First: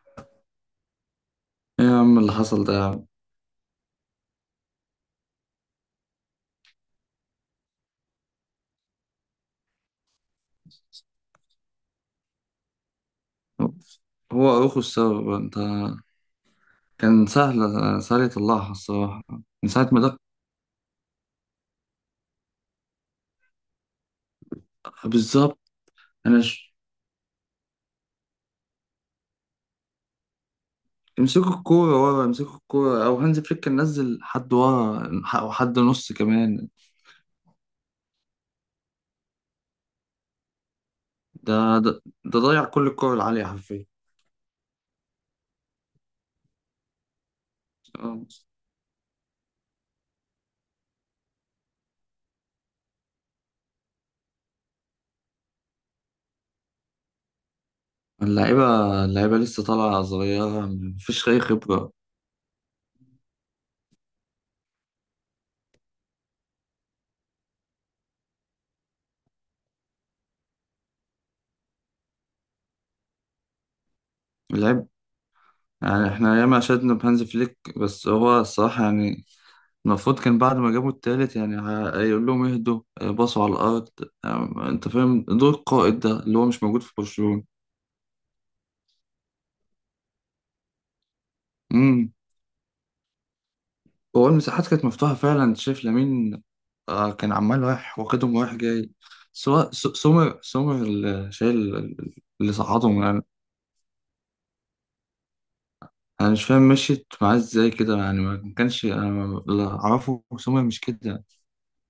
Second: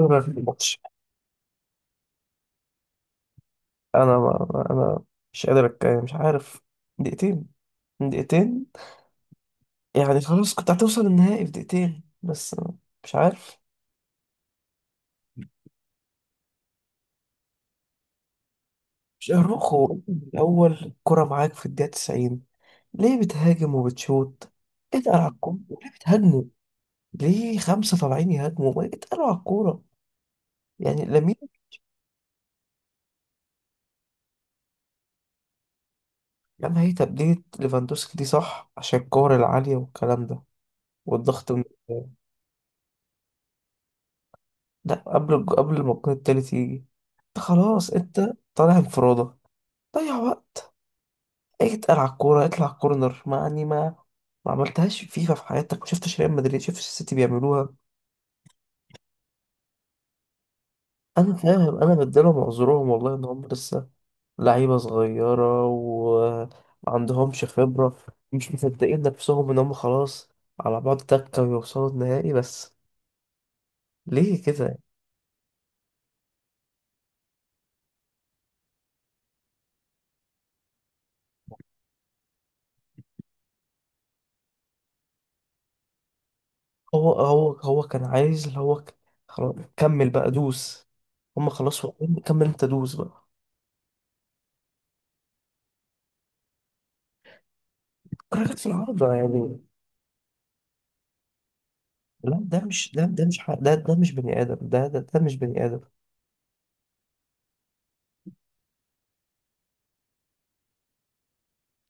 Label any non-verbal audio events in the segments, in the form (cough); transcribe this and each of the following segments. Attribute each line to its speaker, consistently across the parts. Speaker 1: أنا في الماتش.
Speaker 2: ايه يا عم اللي حصل ده يا عم؟
Speaker 1: أنا ما ما- أنا مش قادر أتكلم، مش عارف. دقيقتين، دقيقتين، يعني خلاص كنت هتوصل النهائي في دقيقتين بس. مش عارف.
Speaker 2: هو اخو السبب انت. كان سهل، سهل يطلعها الصراحة
Speaker 1: مش
Speaker 2: من ساعة
Speaker 1: أروخو
Speaker 2: ما دق.
Speaker 1: الأول كرة معاك في الدقيقة 90؟ ليه بتهاجم وبتشوط؟ اتقل على الكورة،
Speaker 2: بالظبط.
Speaker 1: ليه
Speaker 2: انا
Speaker 1: بتهاجموا؟
Speaker 2: ش...
Speaker 1: ليه خمسة طالعين يهاجموا؟ ما اتقلوا على الكورة. يعني لامين
Speaker 2: امسكوا الكورة ورا، امسكوا الكورة، او هانز فليك كان نزل حد ورا او حد نص كمان.
Speaker 1: يامال. هي تبديلة ليفاندوسكي دي صح عشان الكور العالية والكلام ده والضغط
Speaker 2: ده
Speaker 1: من.
Speaker 2: ده ضيع كل الكورة العالية حرفيا
Speaker 1: لا، قبل ما الجون التالت يجي، انت خلاص
Speaker 2: آه.
Speaker 1: انت طالع انفرادة. ضيع وقت، اتقل على الكورة، اطلع كورنر. ما يعني ما ما عملتهاش فيفا في حياتك؟ ما شفتش ريال مدريد؟ شفتش السيتي بيعملوها.
Speaker 2: اللعيبة اللعيبة لسه طالعة صغيرة، مفيش
Speaker 1: انا
Speaker 2: أي
Speaker 1: فاهم،
Speaker 2: خبرة.
Speaker 1: انا بديلهم عذرهم والله ان هم لسه لعيبة صغيرة وما عندهمش خبرة. مش مصدقين نفسهم ان هم خلاص على بعض تكة ويوصلوا النهائي بس. ليه كده؟
Speaker 2: اللعب يعني احنا ياما شدنا بهانز فليك، بس هو الصراحة يعني المفروض كان بعد ما جابوا التالت يعني هيقول لهم اهدوا، باصوا على الأرض. أنت فاهم دور القائد ده اللي هو مش موجود في
Speaker 1: هو
Speaker 2: برشلونة.
Speaker 1: هو هو كان عايز اللي هو خلاص كمل بقى، دوس. هم خلاص
Speaker 2: امم.
Speaker 1: واقفين، كمل، انت دوس بقى.
Speaker 2: هو المساحات كانت مفتوحة فعلا، أنت شايف لامين. كان عمال رايح واخدهم، رايح
Speaker 1: كراكت في
Speaker 2: جاي.
Speaker 1: العارضة يعني.
Speaker 2: سواء سومر اللي شايل،
Speaker 1: لا
Speaker 2: اللي
Speaker 1: ده مش
Speaker 2: صعدهم
Speaker 1: ده،
Speaker 2: يعني.
Speaker 1: ده مش ح- ده ده مش بني آدم. ده مش بني آدم.
Speaker 2: أنا مش فاهم مشيت معاه إزاي كده يعني، ما كانش أنا ما- اللي أعرفه سومر مش كده يعني.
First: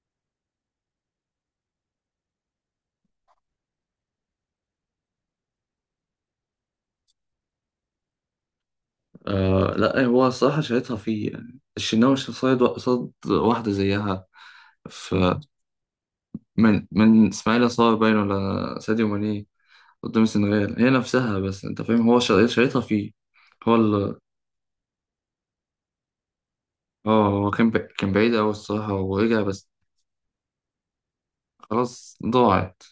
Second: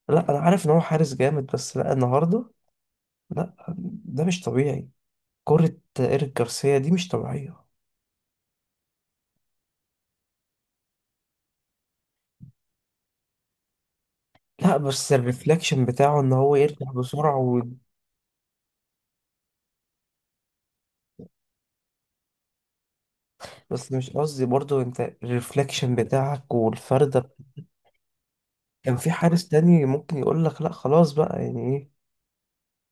Speaker 1: لا انا عارف ان هو حارس جامد، بس لا، النهارده لا، ده مش طبيعي. كرة ايريك جارسيا دي مش طبيعية.
Speaker 2: آه لا، هو الصراحة شايطها فيه يعني. الشناوي مش قصاد واحدة زيها.
Speaker 1: لا بس الريفلكشن بتاعه ان هو يرجع
Speaker 2: من
Speaker 1: بسرعة و...
Speaker 2: اسماعيل صار باين ولا ساديو ماني قدام السنغال هي نفسها، بس انت فاهم هو شايطها فيه. هو
Speaker 1: بس مش
Speaker 2: ال...
Speaker 1: قصدي، برضو انت الريفلكشن بتاعك
Speaker 2: اه
Speaker 1: والفردة.
Speaker 2: هو كان بعيد قوي الصراحة
Speaker 1: كان في
Speaker 2: ورجع
Speaker 1: حارس
Speaker 2: بس.
Speaker 1: تاني ممكن يقول لك لا خلاص بقى، يعني إيه،
Speaker 2: خلاص ضاعت.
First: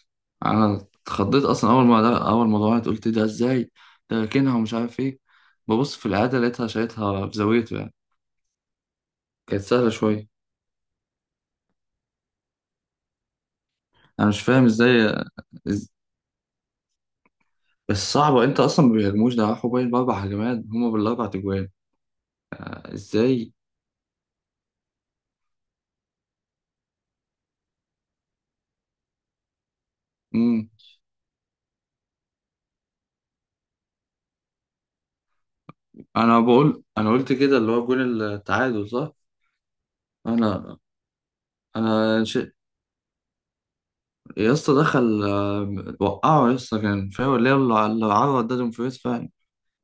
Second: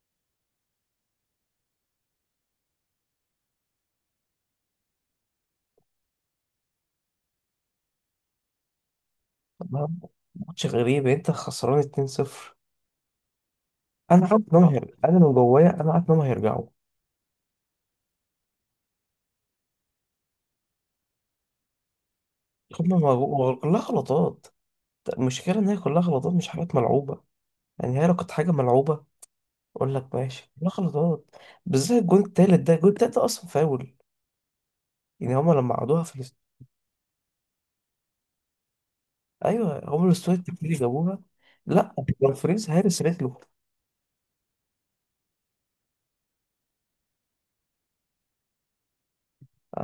Speaker 2: انا اتخضيت اصلا اول ما ضاعت، قلت ده ازاي، ده راكنها ومش عارف ايه. ببص في العادة لقيتها شايطها في زاويته يعني. كانت سهلة شوية.
Speaker 1: ماتش غريب. انت خسران 2-0. انا
Speaker 2: انا
Speaker 1: عارف
Speaker 2: مش
Speaker 1: انهم
Speaker 2: فاهم
Speaker 1: هيرجعوا،
Speaker 2: ازاي.
Speaker 1: انا من جوايا انا
Speaker 2: إز...
Speaker 1: عارف انهم هيرجعوا.
Speaker 2: بس صعبة، انت اصلا ما بيهاجموش، ده راحوا باين باربع هجمات، هما بالاربع تجوان. ازاي؟
Speaker 1: كلها غلطات. المشكله ان هي كلها غلطات، مش حاجات ملعوبه. يعني هي لو كانت حاجه ملعوبه اقول لك ماشي، كلها غلطات. بالذات الجون التالت ده، الجون التالت ده اصلا فاول. يعني هم لما عادوها في الاست...
Speaker 2: انا بقول، انا قلت كده اللي هو جون التعادل صح.
Speaker 1: ايوه هم الاستوديو التكتيكي
Speaker 2: انا
Speaker 1: جابوها. لا،
Speaker 2: انا
Speaker 1: لو
Speaker 2: ش...
Speaker 1: فريز هارس رجله.
Speaker 2: يا اسطى دخل وقعه يا اسطى، كان فاول اللي هو اللي عرض، ده دومفريز فعلا.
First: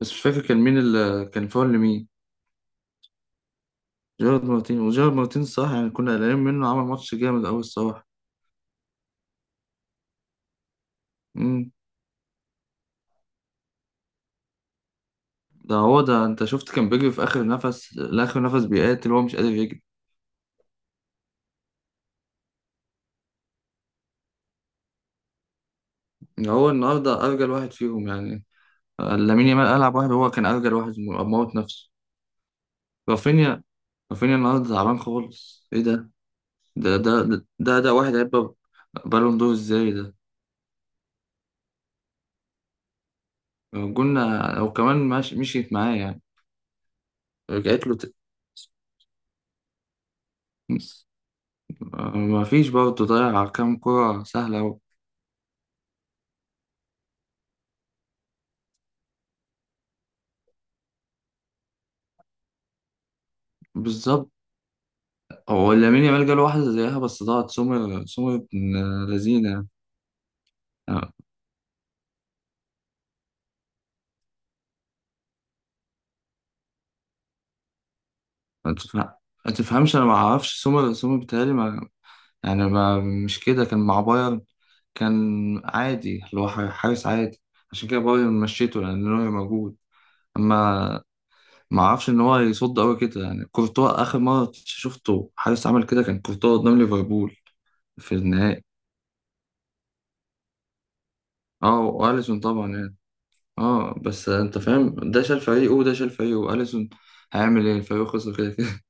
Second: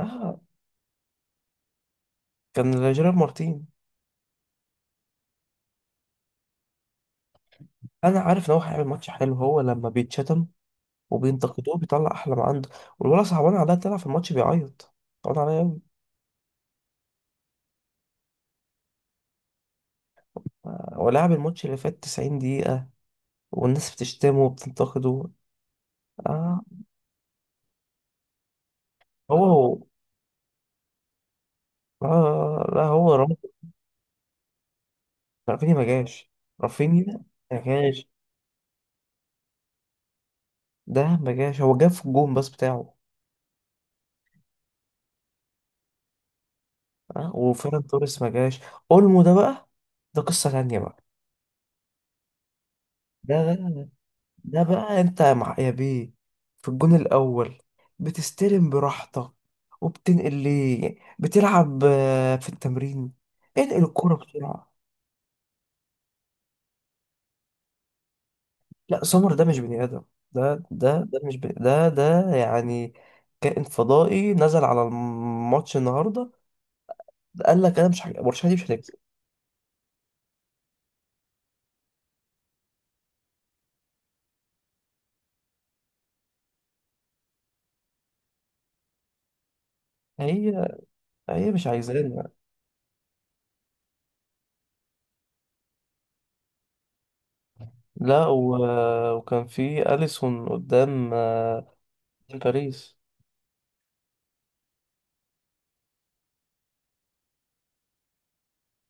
Speaker 2: بس مش فاكر كان مين اللي كان فاول لمين.
Speaker 1: كان جيرار مارتين.
Speaker 2: جيرارد مارتين، وجيرارد مارتين صح يعني، كنا قلقانين منه، عمل ماتش جامد قوي الصراحه.
Speaker 1: انا عارف ان هو هيعمل ماتش حلو، هو لما بيتشتم
Speaker 2: امم.
Speaker 1: وبينتقدوه بيطلع احلى ما عنده. والولد صعبان عليا، طلع في الماتش بيعيط، صعبان عليا
Speaker 2: ده
Speaker 1: أوي.
Speaker 2: هو ده، انت شفت كان بيجري في اخر نفس لاخر نفس، بيقاتل، هو مش قادر يجري.
Speaker 1: آه، هو لعب الماتش اللي فات 90 دقيقة والناس بتشتمه وبتنتقده. آه.
Speaker 2: هو النهارده ارجل واحد فيهم يعني.
Speaker 1: هو
Speaker 2: لامين يامال
Speaker 1: هو
Speaker 2: العب واحد، هو كان ارجل واحد، موت نفسه.
Speaker 1: آه لا هو رام-
Speaker 2: رافينيا، رافينيا النهارده تعبان خالص،
Speaker 1: رافينيا
Speaker 2: ايه
Speaker 1: ما
Speaker 2: ده؟
Speaker 1: جاش. رافينيا ما
Speaker 2: ده
Speaker 1: جاش.
Speaker 2: واحد هيبقى بالون دور ازاي ده.
Speaker 1: ده ما جاش، هو جاب في الجون بس بتاعه.
Speaker 2: قلنا او كمان مش مشيت معاه يعني.
Speaker 1: آه،
Speaker 2: رجعت
Speaker 1: وفيران
Speaker 2: له ت...
Speaker 1: توريس ما جاش. اولمو ده بقى، ده قصة تانية بقى.
Speaker 2: ما فيش برضه، ضيع
Speaker 1: ده
Speaker 2: كام كرة
Speaker 1: ده
Speaker 2: سهلة.
Speaker 1: بقى انت يا مع يا بيه. في الجون الاول بتستلم براحتك وبتنقل، ليه بتلعب آه، في التمرين؟ انقل الكرة
Speaker 2: بالظبط.
Speaker 1: بسرعة.
Speaker 2: هو لامين يامال جاله واحدة زيها بس ضاعت. سمر، سمر ابن
Speaker 1: لا سمر ده مش
Speaker 2: لذينة.
Speaker 1: بني ادم. ده ده
Speaker 2: أه،
Speaker 1: ده مش بني ده ده يعني كائن فضائي نزل على الماتش النهارده. قال لك انا مش هج- برشلونة دي مش
Speaker 2: ما
Speaker 1: هتكسب.
Speaker 2: تفهم- ما تفهمش. أنا ما أعرفش سمر، بتهيألي ما، يعني ما، مش كده كان مع بايرن، كان عادي اللي هو حارس عادي. عشان كده بايرن مشيته لأن نوير موجود.
Speaker 1: هي
Speaker 2: أما
Speaker 1: هي مش
Speaker 2: ما اعرفش ان
Speaker 1: عايزانا.
Speaker 2: هو يصد قوي كده يعني. كورتوا اخر مره شفته حارس عمل كده، كان كورتوا قدام ليفربول في
Speaker 1: لا و...
Speaker 2: النهائي.
Speaker 1: وكان في اليسون قدام آه،
Speaker 2: اه واليسون طبعا يعني.
Speaker 1: باريس.
Speaker 2: اه بس انت فاهم، ده شال فريقه، وده شال فريقه، واليسون هيعمل ايه الفريق خسر كده كده. (laughs)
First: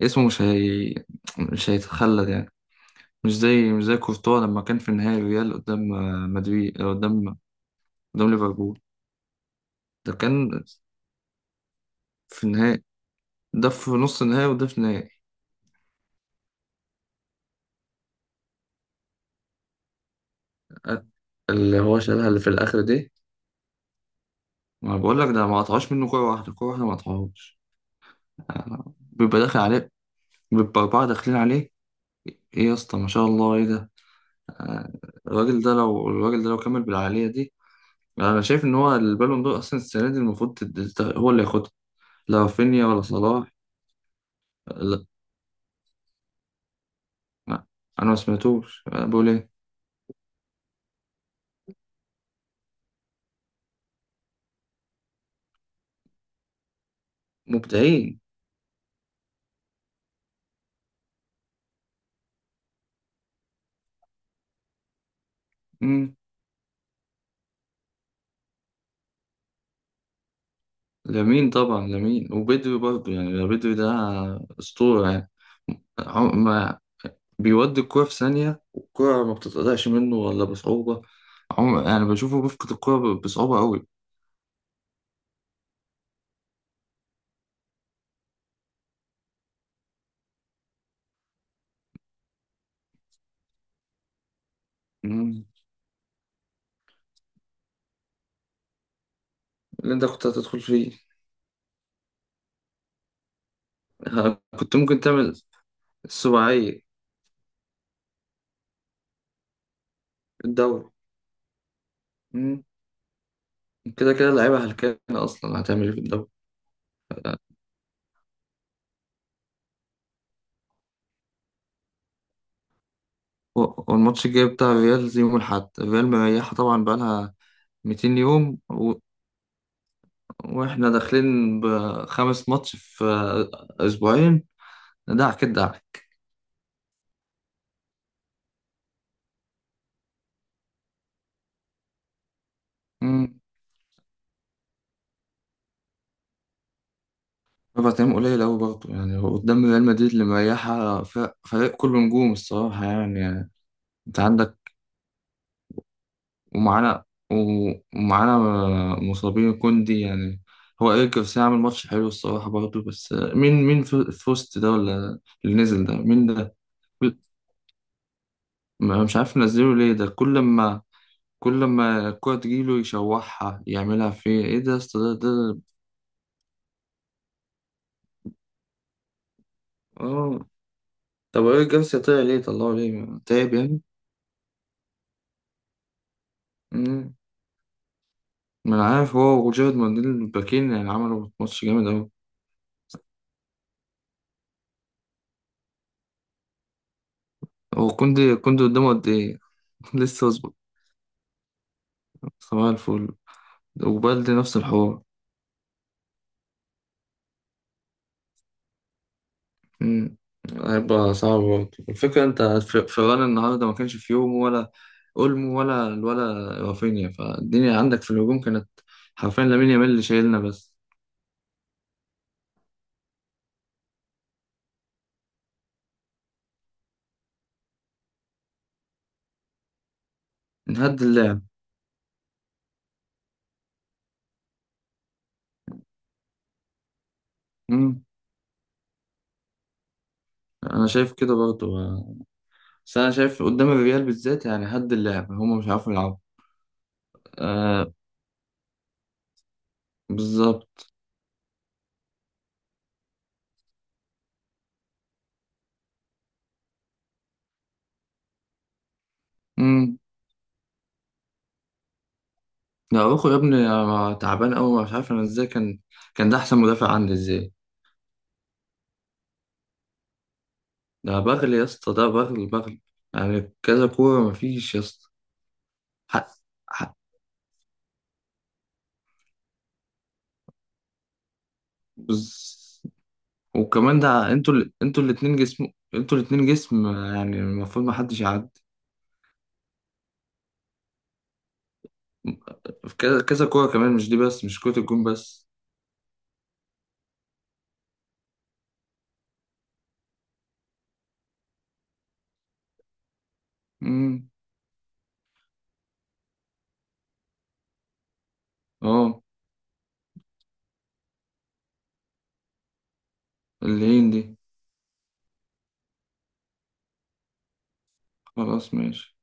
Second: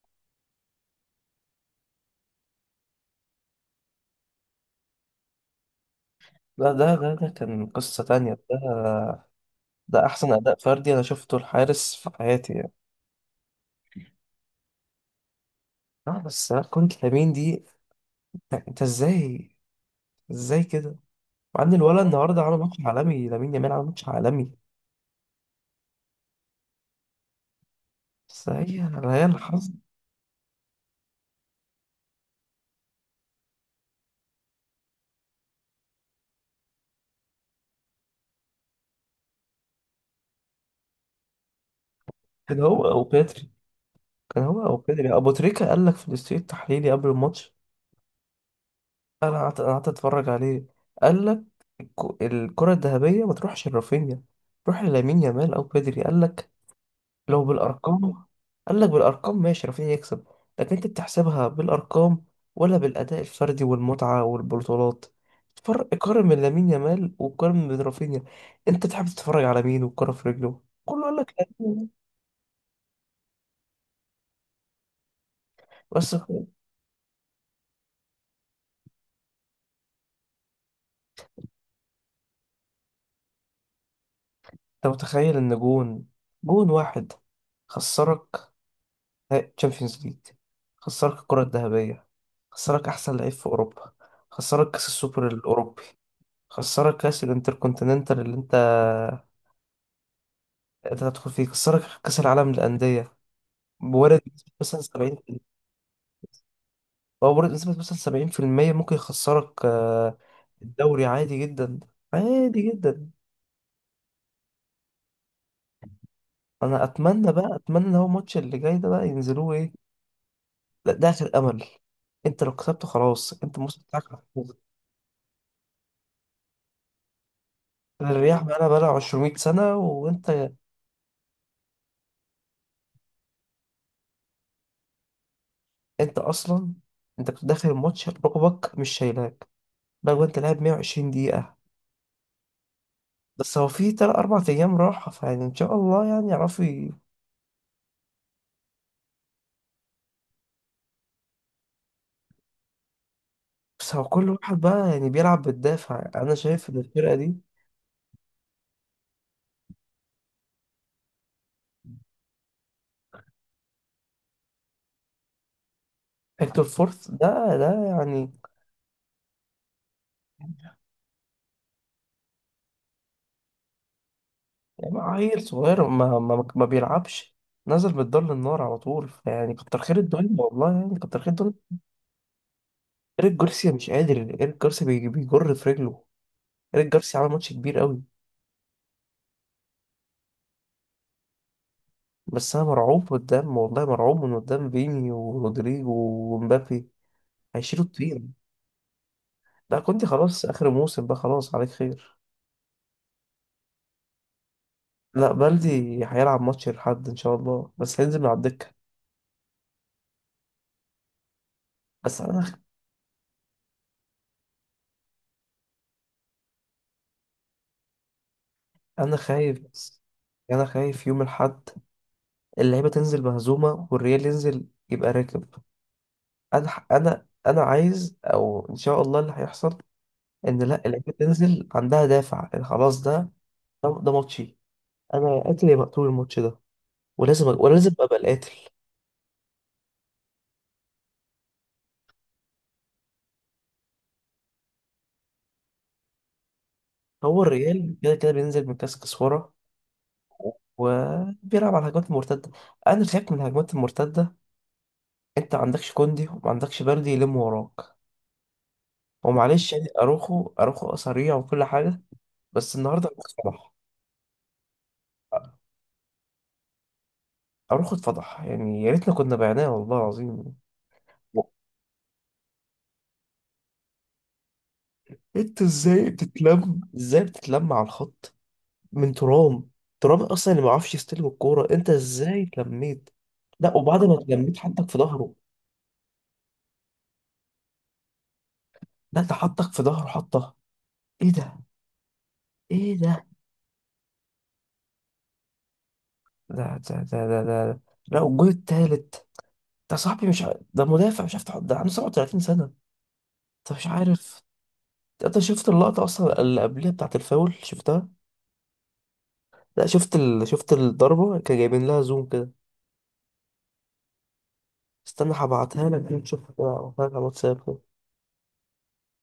Speaker 2: فاسمه مش هي، مش هيتخلد يعني. مش زي كورتوا لما كان في النهائي الريال قدام،
Speaker 1: لا
Speaker 2: مدريد،
Speaker 1: ده،
Speaker 2: قدام
Speaker 1: كان قصة تانية
Speaker 2: ليفربول.
Speaker 1: ده. ده
Speaker 2: ده
Speaker 1: احسن اداء
Speaker 2: كان
Speaker 1: فردي انا شفته الحارس في
Speaker 2: في
Speaker 1: حياتي يعني.
Speaker 2: النهائي، ده في نص النهائي، وده في النهائي.
Speaker 1: اه بس لا، كرة لامين دي، انت ازاي؟ ازاي كده؟ مع ان
Speaker 2: اللي هو
Speaker 1: الولد
Speaker 2: شالها اللي
Speaker 1: النهارده
Speaker 2: في
Speaker 1: عمل ماتش
Speaker 2: الاخر دي،
Speaker 1: عالمي، لامين يامال عمل ماتش عالمي.
Speaker 2: ما بقول لك ده ما قطعوش منه كورة واحدة، كورة واحدة ما قطعوهاش.
Speaker 1: بس هي، هي
Speaker 2: بيبقى داخل
Speaker 1: الحظ.
Speaker 2: عليه، بيبقى أربعة داخلين عليه. إيه يا اسطى، ما شاء الله، إيه ده؟ آه، الراجل ده لو، الراجل ده لو كمل بالعالية دي، أنا شايف إن هو البالون دور أصلا السنة دي المفروض هو اللي ياخدها، لا
Speaker 1: كان هو
Speaker 2: رافينيا ولا
Speaker 1: او
Speaker 2: صلاح.
Speaker 1: بيتري، كان هو او
Speaker 2: لا
Speaker 1: بيتري ابو تريكة قال لك في الاستوديو التحليلي قبل الماتش.
Speaker 2: ما- أنا ما سمعتوش، أنا بقول
Speaker 1: انا
Speaker 2: إيه.
Speaker 1: قعدت أنا قعدت اتفرج عليه، قال لك الكرة الذهبية ما تروحش لرافينيا، تروح للامين يامال او بيدري. قال لك لو
Speaker 2: مبدعين.
Speaker 1: بالارقام، قال لك بالارقام ماشي رافينيا يكسب. لكن انت بتحسبها بالارقام ولا بالاداء الفردي والمتعه والبطولات؟ فرق،
Speaker 2: مم.
Speaker 1: قارن من لامين يامال وقارن من رافينيا. انت تحب تتفرج على مين والكره في رجله كله؟ قال لك
Speaker 2: لامين طبعا،
Speaker 1: لامين.
Speaker 2: لامين وبدري برضه يعني. بدري ده أسطورة يعني.
Speaker 1: بس انت
Speaker 2: ما بيودي الكرة في ثانية، والكرة ما بتتقطعش منه ولا بصعوبة. يعني بشوفه بيفقد الكرة بصعوبة قوي.
Speaker 1: متخيل ان جون، جون واحد خسرك تشامبيونز ليج، خسرك الكره الذهبيه، خسرك احسن لعيب في اوروبا، خسرك كاس السوبر
Speaker 2: مم.
Speaker 1: الاوروبي، خسرك كاس الانتركونتيننتال اللي انت
Speaker 2: اللي انت كنت هتدخل فيه.
Speaker 1: انت تدخل في، كسرك كأس العالم للأندية. بورد
Speaker 2: ها،
Speaker 1: نسبة
Speaker 2: كنت
Speaker 1: مثلا
Speaker 2: ممكن
Speaker 1: 70،
Speaker 2: تعمل السباعية.
Speaker 1: هو بورد نسبة مثلا 70% ممكن يخسرك آه،
Speaker 2: الدوري.
Speaker 1: الدوري. عادي جدا، عادي
Speaker 2: مم.
Speaker 1: جدا.
Speaker 2: كده كده اللعيبة هلكانة أصلا، هتعمل ايه في الدوري.
Speaker 1: انا اتمنى بقى، اتمنى ان هو الماتش اللي جاي ده بقى ينزلوه ايه. لا ده اخر امل، انت لو كسبته خلاص انت الموسم بتاعك
Speaker 2: والماتش الجاي
Speaker 1: محفوظ.
Speaker 2: بتاع الريال زي يوم الأحد، الريال مريحة طبعا بقالها 200
Speaker 1: الرياح
Speaker 2: يوم
Speaker 1: بقى
Speaker 2: و...
Speaker 1: بقى 200 سنة وانت
Speaker 2: واحنا داخلين بـ5 ماتش في أسبوعين. دعك الدعك.
Speaker 1: انت اصلا انت كنت داخل الماتش ركبك مش شايلاك. بقى انت لاعب 120 دقيقة. بس هو في تلات أربع أيام راحة، فيعني إن شاء الله يعني يعرفوا.
Speaker 2: 4 أيام قليل أوي برضه يعني، هو قدام ريال مدريد اللي مريحة، فريق كله نجوم الصراحة يعني، يعني
Speaker 1: بس هو
Speaker 2: أنت
Speaker 1: كل
Speaker 2: عندك.
Speaker 1: واحد بقى يعني بيلعب بالدافع، انا شايف ان
Speaker 2: ومعانا،
Speaker 1: الفرقه دي.
Speaker 2: ومعانا مصابين كوندي يعني. هو إيريك جارسيا عامل ماتش حلو الصراحة برضه، بس مين في وسط ده، ولا اللي نزل ده مين ده.
Speaker 1: هيكتور فورث
Speaker 2: كل-
Speaker 1: ده ده يعني،
Speaker 2: مش عارف نزله ليه، ده كل ما الكورة تجيله يشوحها، يعملها فيه إيه ده يا
Speaker 1: يعني
Speaker 2: اسطى؟ ده
Speaker 1: عيل
Speaker 2: ده
Speaker 1: صغير ما بيلعبش. نزل من الدار للنار على طول، يعني كتر خير الدنيا
Speaker 2: آه.
Speaker 1: والله، يعني كتر خير
Speaker 2: طب
Speaker 1: الدنيا.
Speaker 2: إيريك جارسيا طلع ليه، طلعه ليه
Speaker 1: ايريك
Speaker 2: تعب
Speaker 1: جارسيا مش قادر، ايريك جارسيا بيجر في رجله. ايريك
Speaker 2: يعني؟
Speaker 1: جارسيا عمل ماتش كبير قوي.
Speaker 2: ما انا عارف، هو وجيرد مانديل الباكين يعني عملوا ماتش جامد أوي.
Speaker 1: بس انا مرعوب قدام، والله مرعوب من قدام فيني ورودريجو ومبابي، هيشيلوا
Speaker 2: هو
Speaker 1: الطين.
Speaker 2: كوندي قدامه قد إيه؟
Speaker 1: ده
Speaker 2: (laughs)
Speaker 1: كنت
Speaker 2: لسه
Speaker 1: خلاص
Speaker 2: يظبط.
Speaker 1: اخر موسم بقى، خلاص عليك خير.
Speaker 2: صباح الفل. وبالدي نفس الحوار.
Speaker 1: لا بلدي هيلعب ماتش الحد ان شاء الله، بس هينزل من على الدكه.
Speaker 2: امم. هيبقى صعب برضه
Speaker 1: بس
Speaker 2: الفكرة، أنت
Speaker 1: انا
Speaker 2: في فيران النهاردة ما كانش، في يوم ولا أولمو ولا، ولا رافينيا، فالدنيا عندك في الهجوم كانت
Speaker 1: انا
Speaker 2: حرفيا
Speaker 1: خايف،
Speaker 2: لامين يامال
Speaker 1: بس
Speaker 2: اللي شايلنا
Speaker 1: انا
Speaker 2: بس.
Speaker 1: خايف يوم الحد اللعيبه تنزل مهزومه والريال ينزل يبقى راكب. انا عايز او ان شاء الله اللي هيحصل ان لا،
Speaker 2: نهد
Speaker 1: اللعيبه
Speaker 2: اللعب.
Speaker 1: تنزل عندها دافع إن خلاص ده، ده ماتشي. انا يا قاتل يا مقتول الماتش ده، ولازم
Speaker 2: امم.
Speaker 1: ابقى القاتل.
Speaker 2: أنا شايف كده برضه، بس أنا شايف قدام الريال بالذات يعني هد اللعب، هما مش عارفين يلعبوا.
Speaker 1: هو
Speaker 2: آه،
Speaker 1: الريال كده كده بينزل من كاس كسوره
Speaker 2: بالظبط.
Speaker 1: وبيلعب على الهجمات المرتده. انا خايف من الهجمات المرتده. انت ما عندكش كوندي وما عندكش بلدي يلم وراك. ومعلش يعني،
Speaker 2: مم.
Speaker 1: اروخو سريع وكل حاجه، بس
Speaker 2: ده
Speaker 1: النهارده اروخو
Speaker 2: اروخو يا ابني،
Speaker 1: اتفضح.
Speaker 2: أنا تعبان قوي، مش عارف انا ازاي كان، كان ده احسن مدافع عندي ازاي.
Speaker 1: اروخو اتفضح، يعني يا ريتنا كنا بعناه والله العظيم.
Speaker 2: ده بغل يا اسطى، ده بغل بغل. يعني كذا كوره مفيش يا اسطى.
Speaker 1: انت ازاي
Speaker 2: حق،
Speaker 1: بتتلم،
Speaker 2: حق.
Speaker 1: ازاي بتتلم على الخط من ترام؟ ترام اصلا اللي ما بيعرفش يستلم الكوره، انت ازاي
Speaker 2: بز...
Speaker 1: اتلميت؟ لا
Speaker 2: وكمان
Speaker 1: وبعد ما
Speaker 2: ده،
Speaker 1: اتلميت حطك في
Speaker 2: انتوا
Speaker 1: ظهره.
Speaker 2: الاتنين جسم، انتوا الاتنين جسم يعني المفروض ما حدش يعدي.
Speaker 1: لا ده حطك في ظهره، حطه. ايه ده؟ ايه
Speaker 2: في كذا
Speaker 1: ده؟
Speaker 2: كذا كوره كمان، مش دي بس، مش كرة الجون بس.
Speaker 1: ده ده ده ده, ده. لا، والجول التالت ده صاحبي، مش ع... ده مدافع مش عارف تحط، ده عنده 37 سنه. طب مش
Speaker 2: امم.
Speaker 1: عارف، انت شفت اللقطة اصلا اللي قبلها بتاعت الفاول؟ شفتها؟
Speaker 2: اه.
Speaker 1: لا، شفت الضربة، كان جايبين لها زوم كده.
Speaker 2: اللين دي.
Speaker 1: استنى هبعتها لك تشوفها كده، هبعتها لك على الواتساب.
Speaker 2: خلاص ماشي